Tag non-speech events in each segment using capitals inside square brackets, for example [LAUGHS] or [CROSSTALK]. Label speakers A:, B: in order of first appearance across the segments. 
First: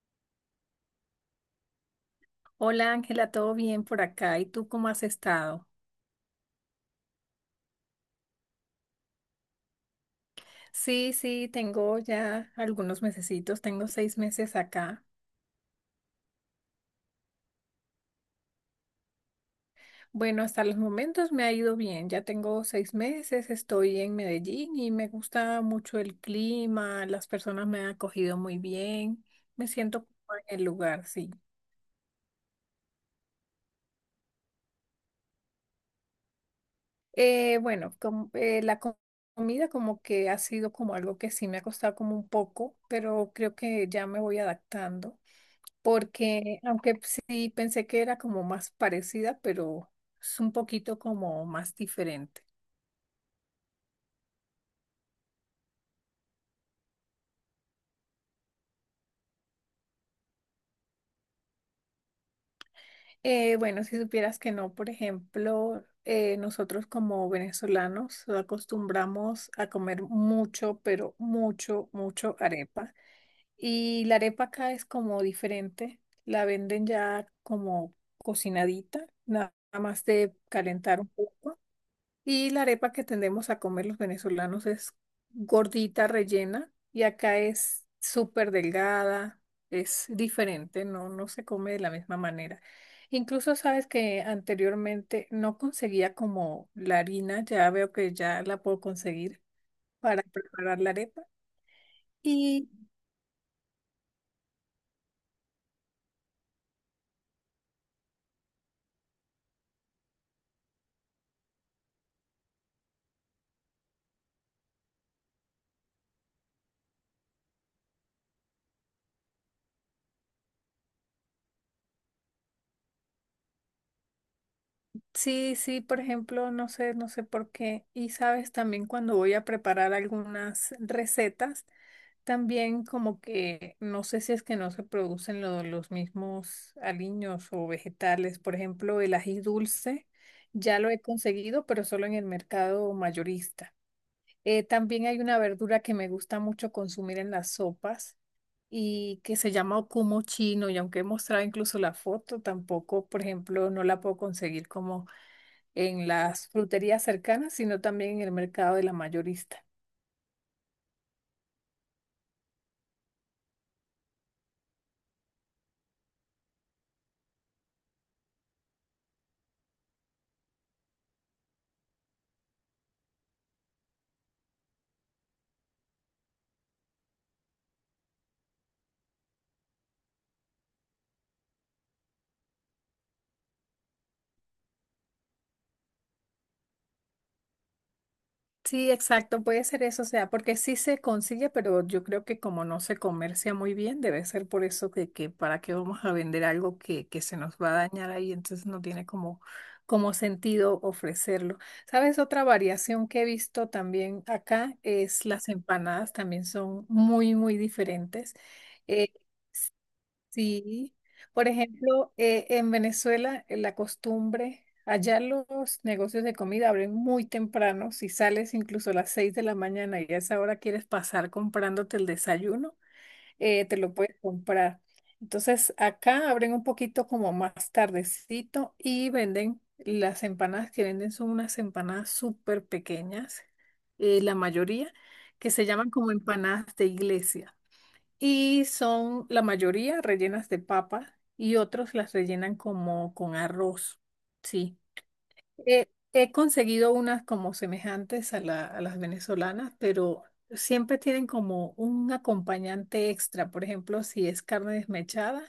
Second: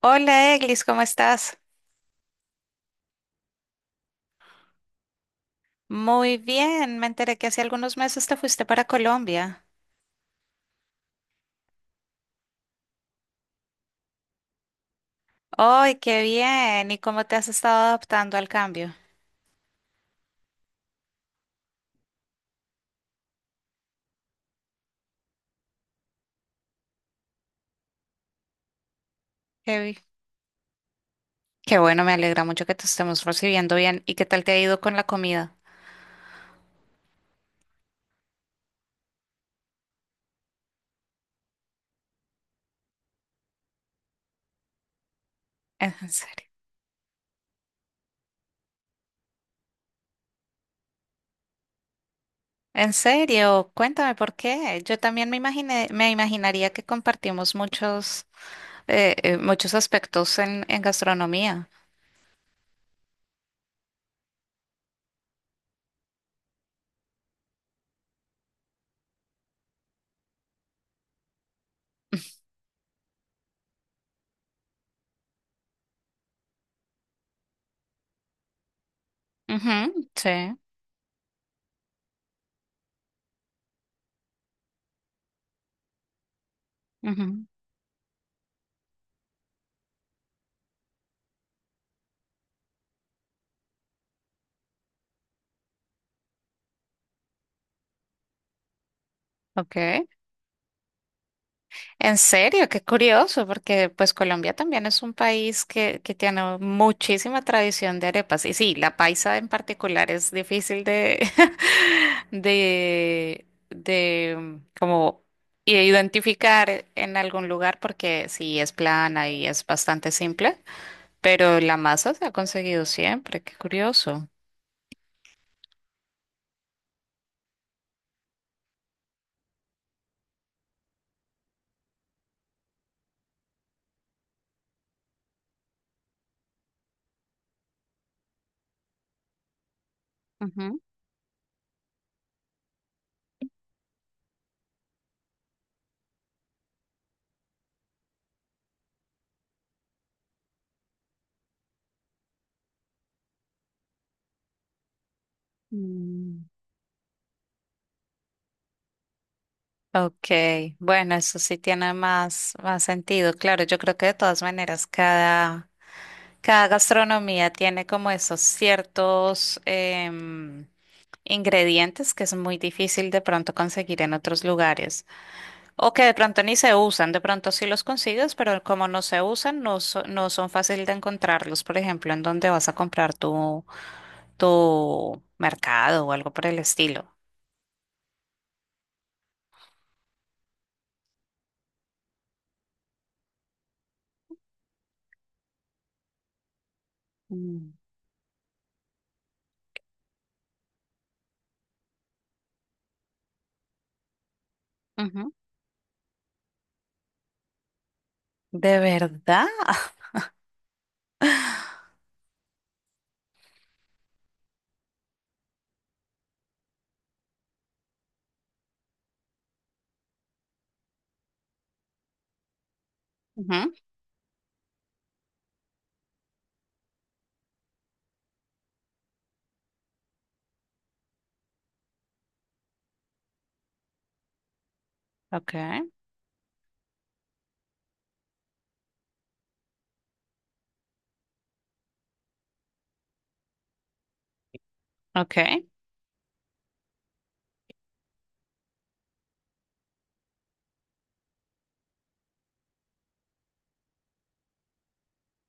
A: Hola Eglis, ¿cómo estás?
B: Hola Ángela, ¿todo bien por acá? ¿Y tú cómo has estado?
A: Muy bien, me enteré que hace algunos meses te fuiste para Colombia.
B: Sí, sí, tengo ya algunos mesecitos, tengo 6 meses acá.
A: ¡Ay, qué bien! ¿Y cómo te has estado adaptando al cambio?
B: Bueno, hasta los momentos me ha ido bien, ya tengo 6 meses, estoy en Medellín y me gusta mucho el clima, las personas me han acogido muy bien, me
A: Qué, bi-
B: siento cómoda en el lugar, sí.
A: qué bueno, me alegra mucho que te estemos recibiendo bien. ¿Y qué tal te ha ido con la comida?
B: Bueno, comida como que ha sido como algo que sí me ha costado como un poco, pero creo que ya me voy adaptando.
A: En serio.
B: Porque aunque sí pensé que era como más parecida, pero es un poquito como más diferente.
A: En serio, cuéntame por qué. Yo también me imaginaría que compartimos muchos aspectos en gastronomía.
B: Bueno, si supieras que no, por ejemplo, nosotros como venezolanos acostumbramos a comer mucho, pero mucho, mucho arepa. Y la arepa acá es como diferente, la venden ya como cocinadita, nada más
A: Ujú,
B: de
A: sí.
B: calentar un poco. Y la arepa que tendemos a comer los venezolanos es gordita, rellena, y acá
A: Ujú.
B: es súper delgada, es diferente, no, no se come de la misma manera. Incluso sabes que anteriormente no conseguía como la harina, ya veo que ya la puedo conseguir
A: Ok.
B: para preparar la arepa.
A: En serio,
B: Y
A: qué curioso, porque pues Colombia también es un país que tiene muchísima tradición de arepas. Y sí, la paisa en particular es difícil [LAUGHS] de como identificar en algún lugar porque sí es plana y es bastante simple, pero la masa se ha conseguido siempre, qué curioso.
B: sí, sí, por ejemplo, no sé, no sé por qué. Y sabes también cuando voy a preparar algunas recetas. También como que no sé si es que no se producen los mismos aliños o vegetales. Por ejemplo, el ají dulce ya
A: Ujú.
B: lo he conseguido, pero solo en el mercado mayorista. También hay una verdura que me gusta mucho consumir en las sopas y que se llama ocumo chino y aunque he mostrado incluso la foto, tampoco, por ejemplo, no la puedo conseguir como en
A: Mm.
B: las fruterías cercanas, sino también en el mercado de la mayorista.
A: Ok, bueno, eso sí tiene más sentido. Claro, yo creo que de todas maneras cada... Cada gastronomía tiene como esos ciertos ingredientes que es muy difícil de pronto conseguir en otros lugares o que de pronto ni se usan, de pronto sí los consigues, pero como no se usan, no son fácil de encontrarlos, por ejemplo, en donde vas a comprar tu mercado o algo por el estilo.
B: Sí, exacto, puede ser eso, o sea, porque sí se consigue, pero yo creo que como no se comercia muy bien, debe ser por eso que para qué vamos a vender algo que se nos va
A: Mm.
B: a dañar ahí, entonces no tiene como, como sentido ofrecerlo. ¿Sabes? Otra variación que he visto también acá es
A: Ujú.
B: las empanadas, también son muy, muy diferentes.
A: ¿De
B: Eh,
A: verdad? [LAUGHS]
B: Sí, por ejemplo, en Venezuela la costumbre, allá los negocios de comida abren muy temprano, si sales incluso a las 6 de la mañana y a esa hora quieres pasar comprándote el desayuno,
A: Ujú.
B: te lo puedes comprar. Entonces, acá abren un poquito como más tardecito y venden las empanadas que venden son unas empanadas súper pequeñas, la mayoría, que
A: Ok,
B: se llaman como empanadas de iglesia y son la mayoría rellenas de papa y otros las rellenan como con arroz. Sí,
A: ok,
B: he conseguido unas como semejantes a, a las venezolanas, pero siempre tienen como un acompañante extra. Por ejemplo, si es carne desmechada,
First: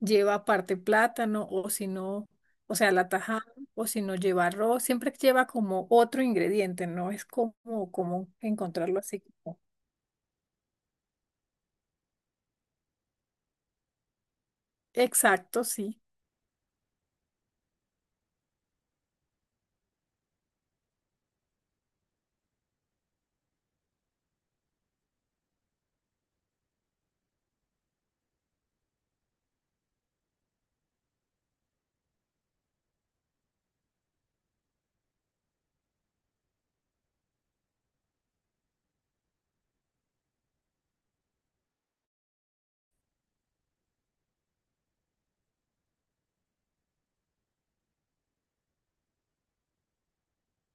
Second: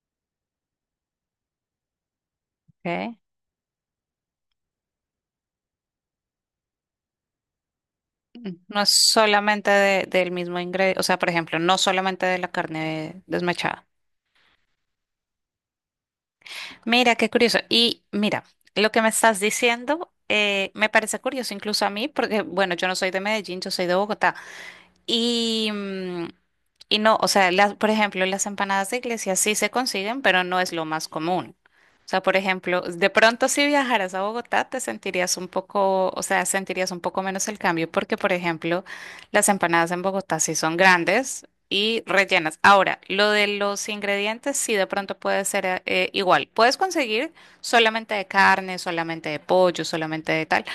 B: lleva aparte plátano o si no, o sea, la
A: ok.
B: tajada. O si no lleva arroz, siempre lleva como otro ingrediente, no es como común
A: No es
B: encontrarlo así como.
A: solamente del mismo ingrediente, o sea, por ejemplo, no solamente de la carne desmechada.
B: Exacto, sí,
A: Mira, qué curioso. Y mira, lo que me estás diciendo me parece curioso incluso a mí, porque bueno, yo no soy de Medellín, yo soy de Bogotá. Y, mm, y no, o sea, por ejemplo, las empanadas de iglesia sí se consiguen, pero no es lo más común. O sea, por ejemplo, de pronto si viajaras a Bogotá te sentirías un poco, o sea, sentirías un poco menos el cambio porque, por ejemplo, las empanadas en Bogotá sí son grandes y rellenas. Ahora, lo de los ingredientes sí de pronto puede ser, igual. Puedes conseguir solamente de carne, solamente de pollo, solamente de tal.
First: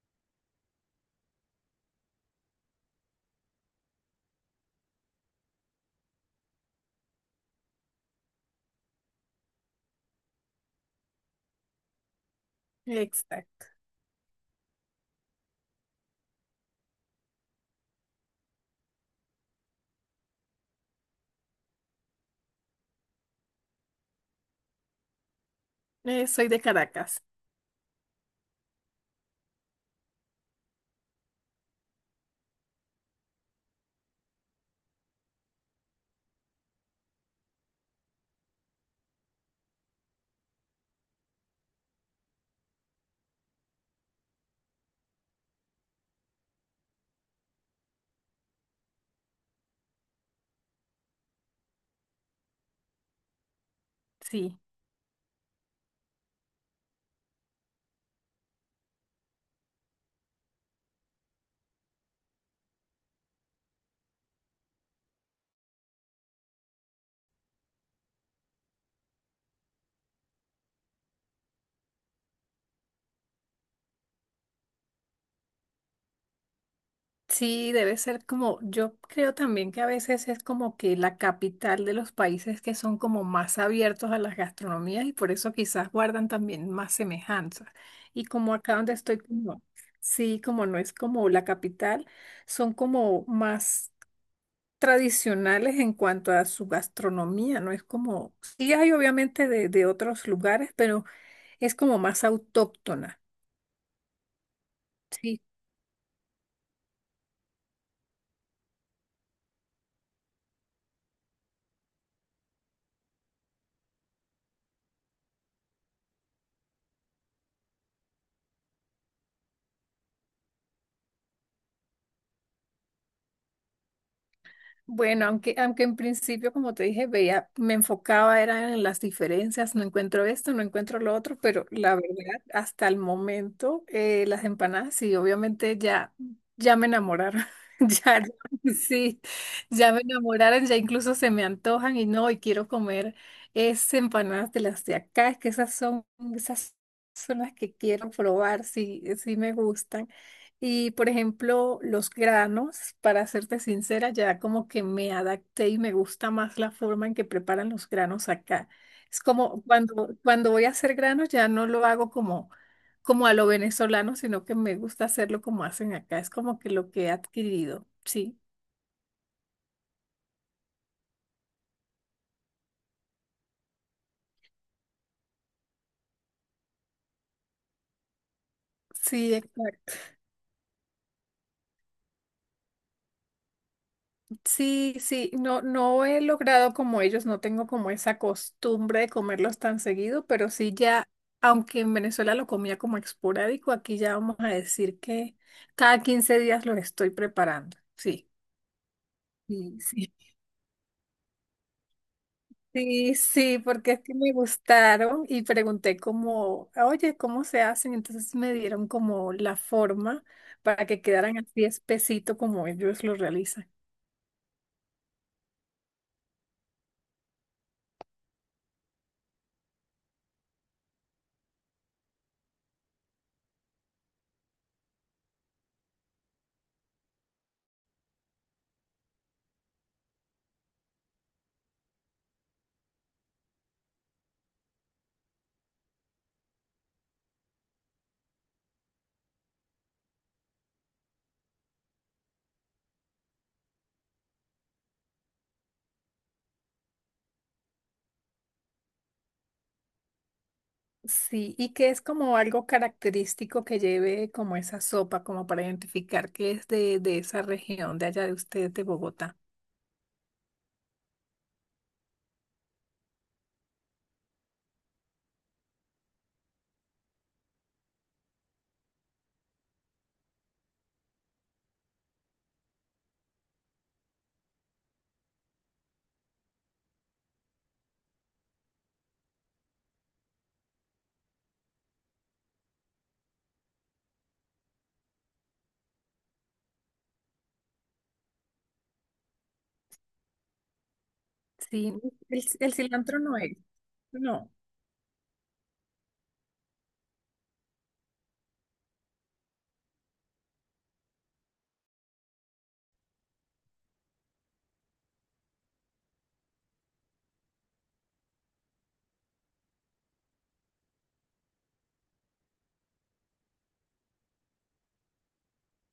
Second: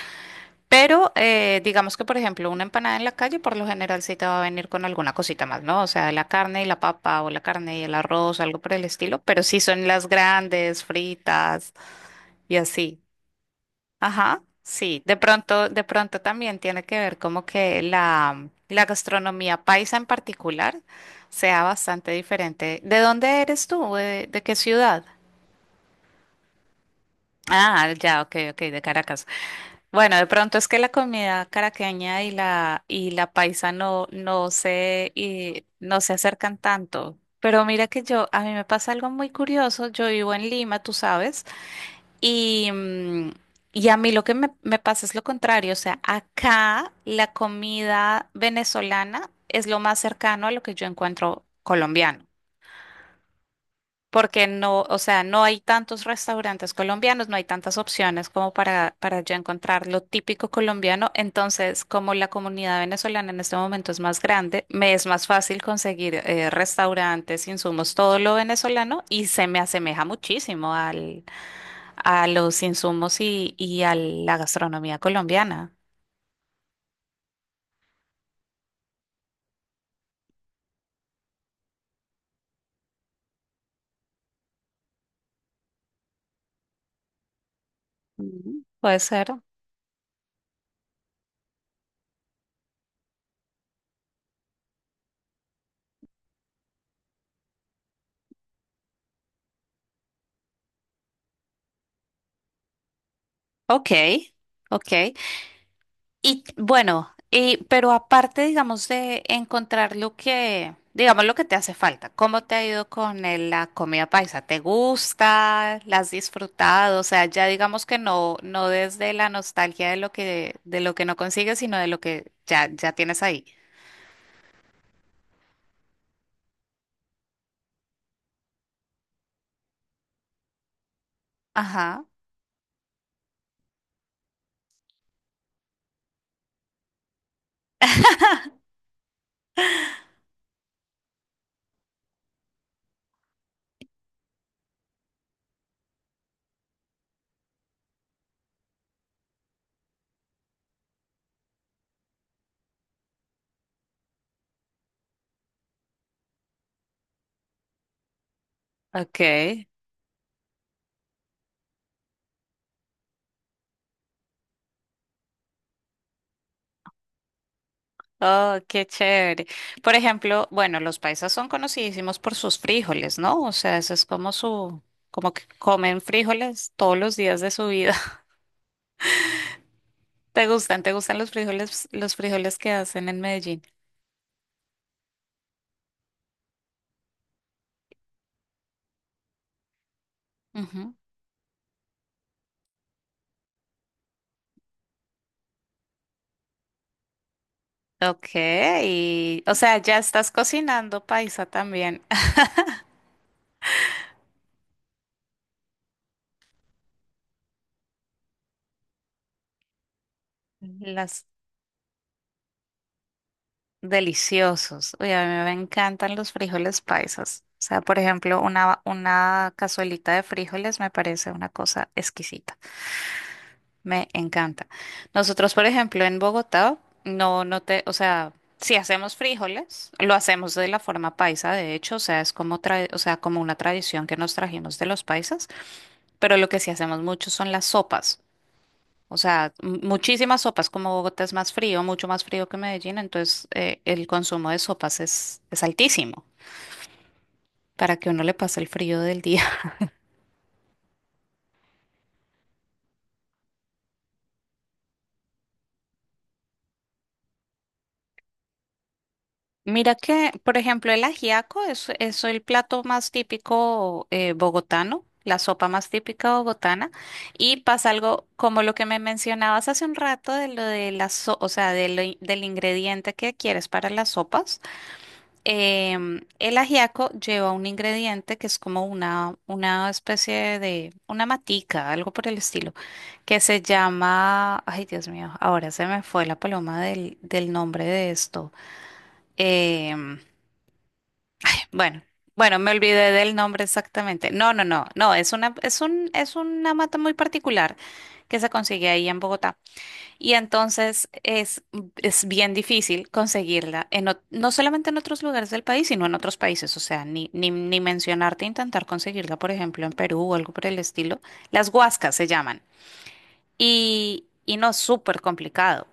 A: Pero digamos que, por ejemplo, una empanada en la calle por lo general sí te va a venir con alguna cosita más, ¿no? O sea, la carne y la papa o la carne y el arroz, algo por el estilo, pero sí son las grandes, fritas y así.
B: exacto.
A: Ajá, sí. De pronto también tiene que ver como que la gastronomía paisa en particular sea bastante diferente. ¿De dónde eres tú? De qué ciudad?
B: Soy de Caracas,
A: Ah, ya, ok, ok, de Caracas. Bueno, de pronto es que la comida caraqueña y la paisa no no se y no se acercan tanto. Pero mira que yo a mí me pasa algo muy curioso. Yo vivo en Lima, tú sabes, y mm, y a mí lo que me pasa es lo contrario. O sea, acá la comida venezolana es lo más cercano a lo que yo encuentro colombiano porque
B: sí.
A: no, o sea, no hay tantos restaurantes colombianos, no hay tantas opciones como para yo encontrar lo típico colombiano. Entonces, como la comunidad venezolana en este momento es más grande, me es más fácil conseguir restaurantes, insumos, todo lo venezolano y se me asemeja muchísimo a los insumos y a la gastronomía colombiana.
B: Sí, debe ser como, yo creo también que a veces es como que la capital de los países que son como más abiertos a las gastronomías y por eso quizás guardan también más semejanzas. Y como
A: Mm.
B: acá donde
A: Puede
B: estoy,
A: ser.
B: como, sí, como no es como la capital, son como más tradicionales en cuanto a su gastronomía, no es como, sí hay obviamente de otros lugares, pero es como más autóctona.
A: Ok, ok.
B: Sí,
A: Y bueno, y, pero aparte, digamos, de encontrar lo que, digamos, lo que te hace falta, ¿cómo te ha ido con la comida paisa? ¿Te gusta? ¿La has disfrutado? O sea, ya digamos que no, no desde la nostalgia de lo que no consigues, sino de lo que ya, ya tienes ahí.
B: bueno, aunque, aunque en principio, como te dije, veía, me enfocaba era en las diferencias, no encuentro esto, no encuentro lo otro, pero la
A: Ajá,
B: verdad, hasta el momento, las empanadas, sí, obviamente ya, ya me enamoraron, [LAUGHS] ya, ya, sí, ya me enamoraron, ya incluso se me antojan y no, y quiero comer esas empanadas de las de acá, es que esas son las que quiero probar, sí, sí me gustan. Y por ejemplo, los granos, para serte sincera, ya como que me adapté y me gusta más la forma en que preparan los granos acá. Es como
A: okay.
B: cuando voy a hacer granos ya no lo hago como, como a lo venezolano, sino que me gusta hacerlo como hacen acá. Es como que lo que he adquirido. Sí,
A: Oh, qué chévere. Por ejemplo, bueno, los paisas son conocidísimos por sus frijoles, ¿no? O sea, eso es como su, como que comen frijoles todos los días de su vida.
B: sí, exacto.
A: ¿Te gustan? ¿Te gustan los frijoles que hacen en Medellín?
B: Sí, sí, no, no he logrado como ellos, no tengo como esa costumbre de comerlos tan seguido, pero sí
A: Ujú.
B: ya, aunque en Venezuela lo comía como esporádico, aquí ya vamos a decir que cada 15 días los estoy preparando.
A: Ok,
B: Sí,
A: y, o sea,
B: sí,
A: ya
B: sí.
A: estás cocinando paisa también.
B: Sí, sí, porque es que me gustaron y pregunté como, oye, ¿cómo se hacen? Entonces me dieron como la forma
A: [LAUGHS]
B: para que
A: Las
B: quedaran así espesito como ellos lo realizan.
A: deliciosos. Oye, a mí me encantan los frijoles paisas. O sea, por ejemplo, una cazuelita de frijoles me parece una cosa exquisita. Me encanta. Nosotros, por ejemplo, en Bogotá, o sea, si hacemos frijoles, lo hacemos de la forma paisa, de hecho, o sea, es como o sea, como una tradición que nos trajimos de los paisas, pero lo que sí hacemos mucho son las sopas. O sea, muchísimas sopas, como Bogotá es más frío, mucho más frío que Medellín, entonces el consumo de sopas es altísimo para que uno le pase el frío del día.
B: Sí, y que es como algo característico que lleve como esa sopa, como para identificar que es de esa región, de allá de ustedes, de Bogotá.
A: Mira que, por ejemplo, el ajiaco es el plato más típico bogotano, la sopa más típica bogotana, y pasa algo como lo que me mencionabas hace un rato de lo de o sea, de lo del ingrediente que quieres para las sopas. El ajiaco lleva un ingrediente que es como una especie de, una matica, algo por el estilo, que se llama, ay Dios mío, ahora se me fue la paloma del nombre de esto. em,
B: Sí,
A: bueno, bueno, me
B: el
A: olvidé
B: cilantro
A: del
B: no es,
A: nombre exactamente.
B: no.
A: No, no, no, no, es una mata muy particular que se consigue ahí en Bogotá. Y entonces es bien difícil conseguirla, no solamente en otros lugares del país, sino en otros países. O sea, ni mencionarte intentar conseguirla, por ejemplo, en Perú o algo por el estilo. Las huascas se llaman. Y no, súper complicado.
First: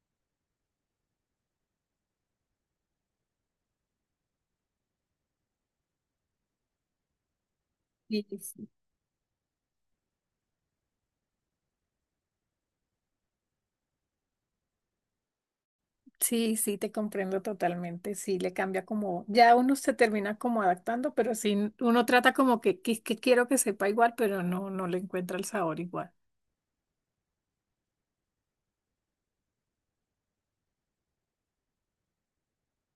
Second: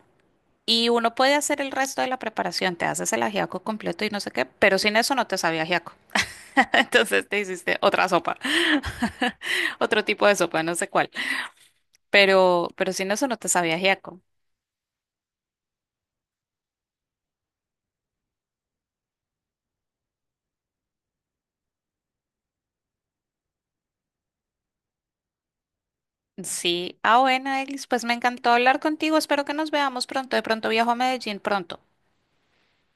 A: Y uno puede hacer el resto de la preparación, te haces el ajiaco completo y no sé qué, pero sin eso no te sabe ajiaco. [LAUGHS] Entonces te hiciste otra
B: Sí,
A: sopa,
B: sí,
A: [LAUGHS] otro tipo de sopa, no sé cuál. Pero sin eso no te sabía ajiaco.
B: sí, sí, te comprendo totalmente, sí, le cambia como, ya uno se termina como adaptando, pero sí, uno trata como que quiero que sepa igual, pero no, no le encuentra el sabor igual.
A: Sí, ah, bueno, Eglis, pues me encantó hablar contigo. Espero que nos veamos pronto. De pronto viajo a Medellín pronto.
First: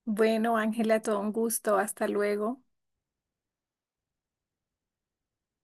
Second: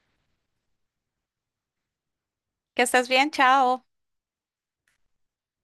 B: Bueno, Ángela, todo un gusto, hasta luego.
A: Que estés bien, chao.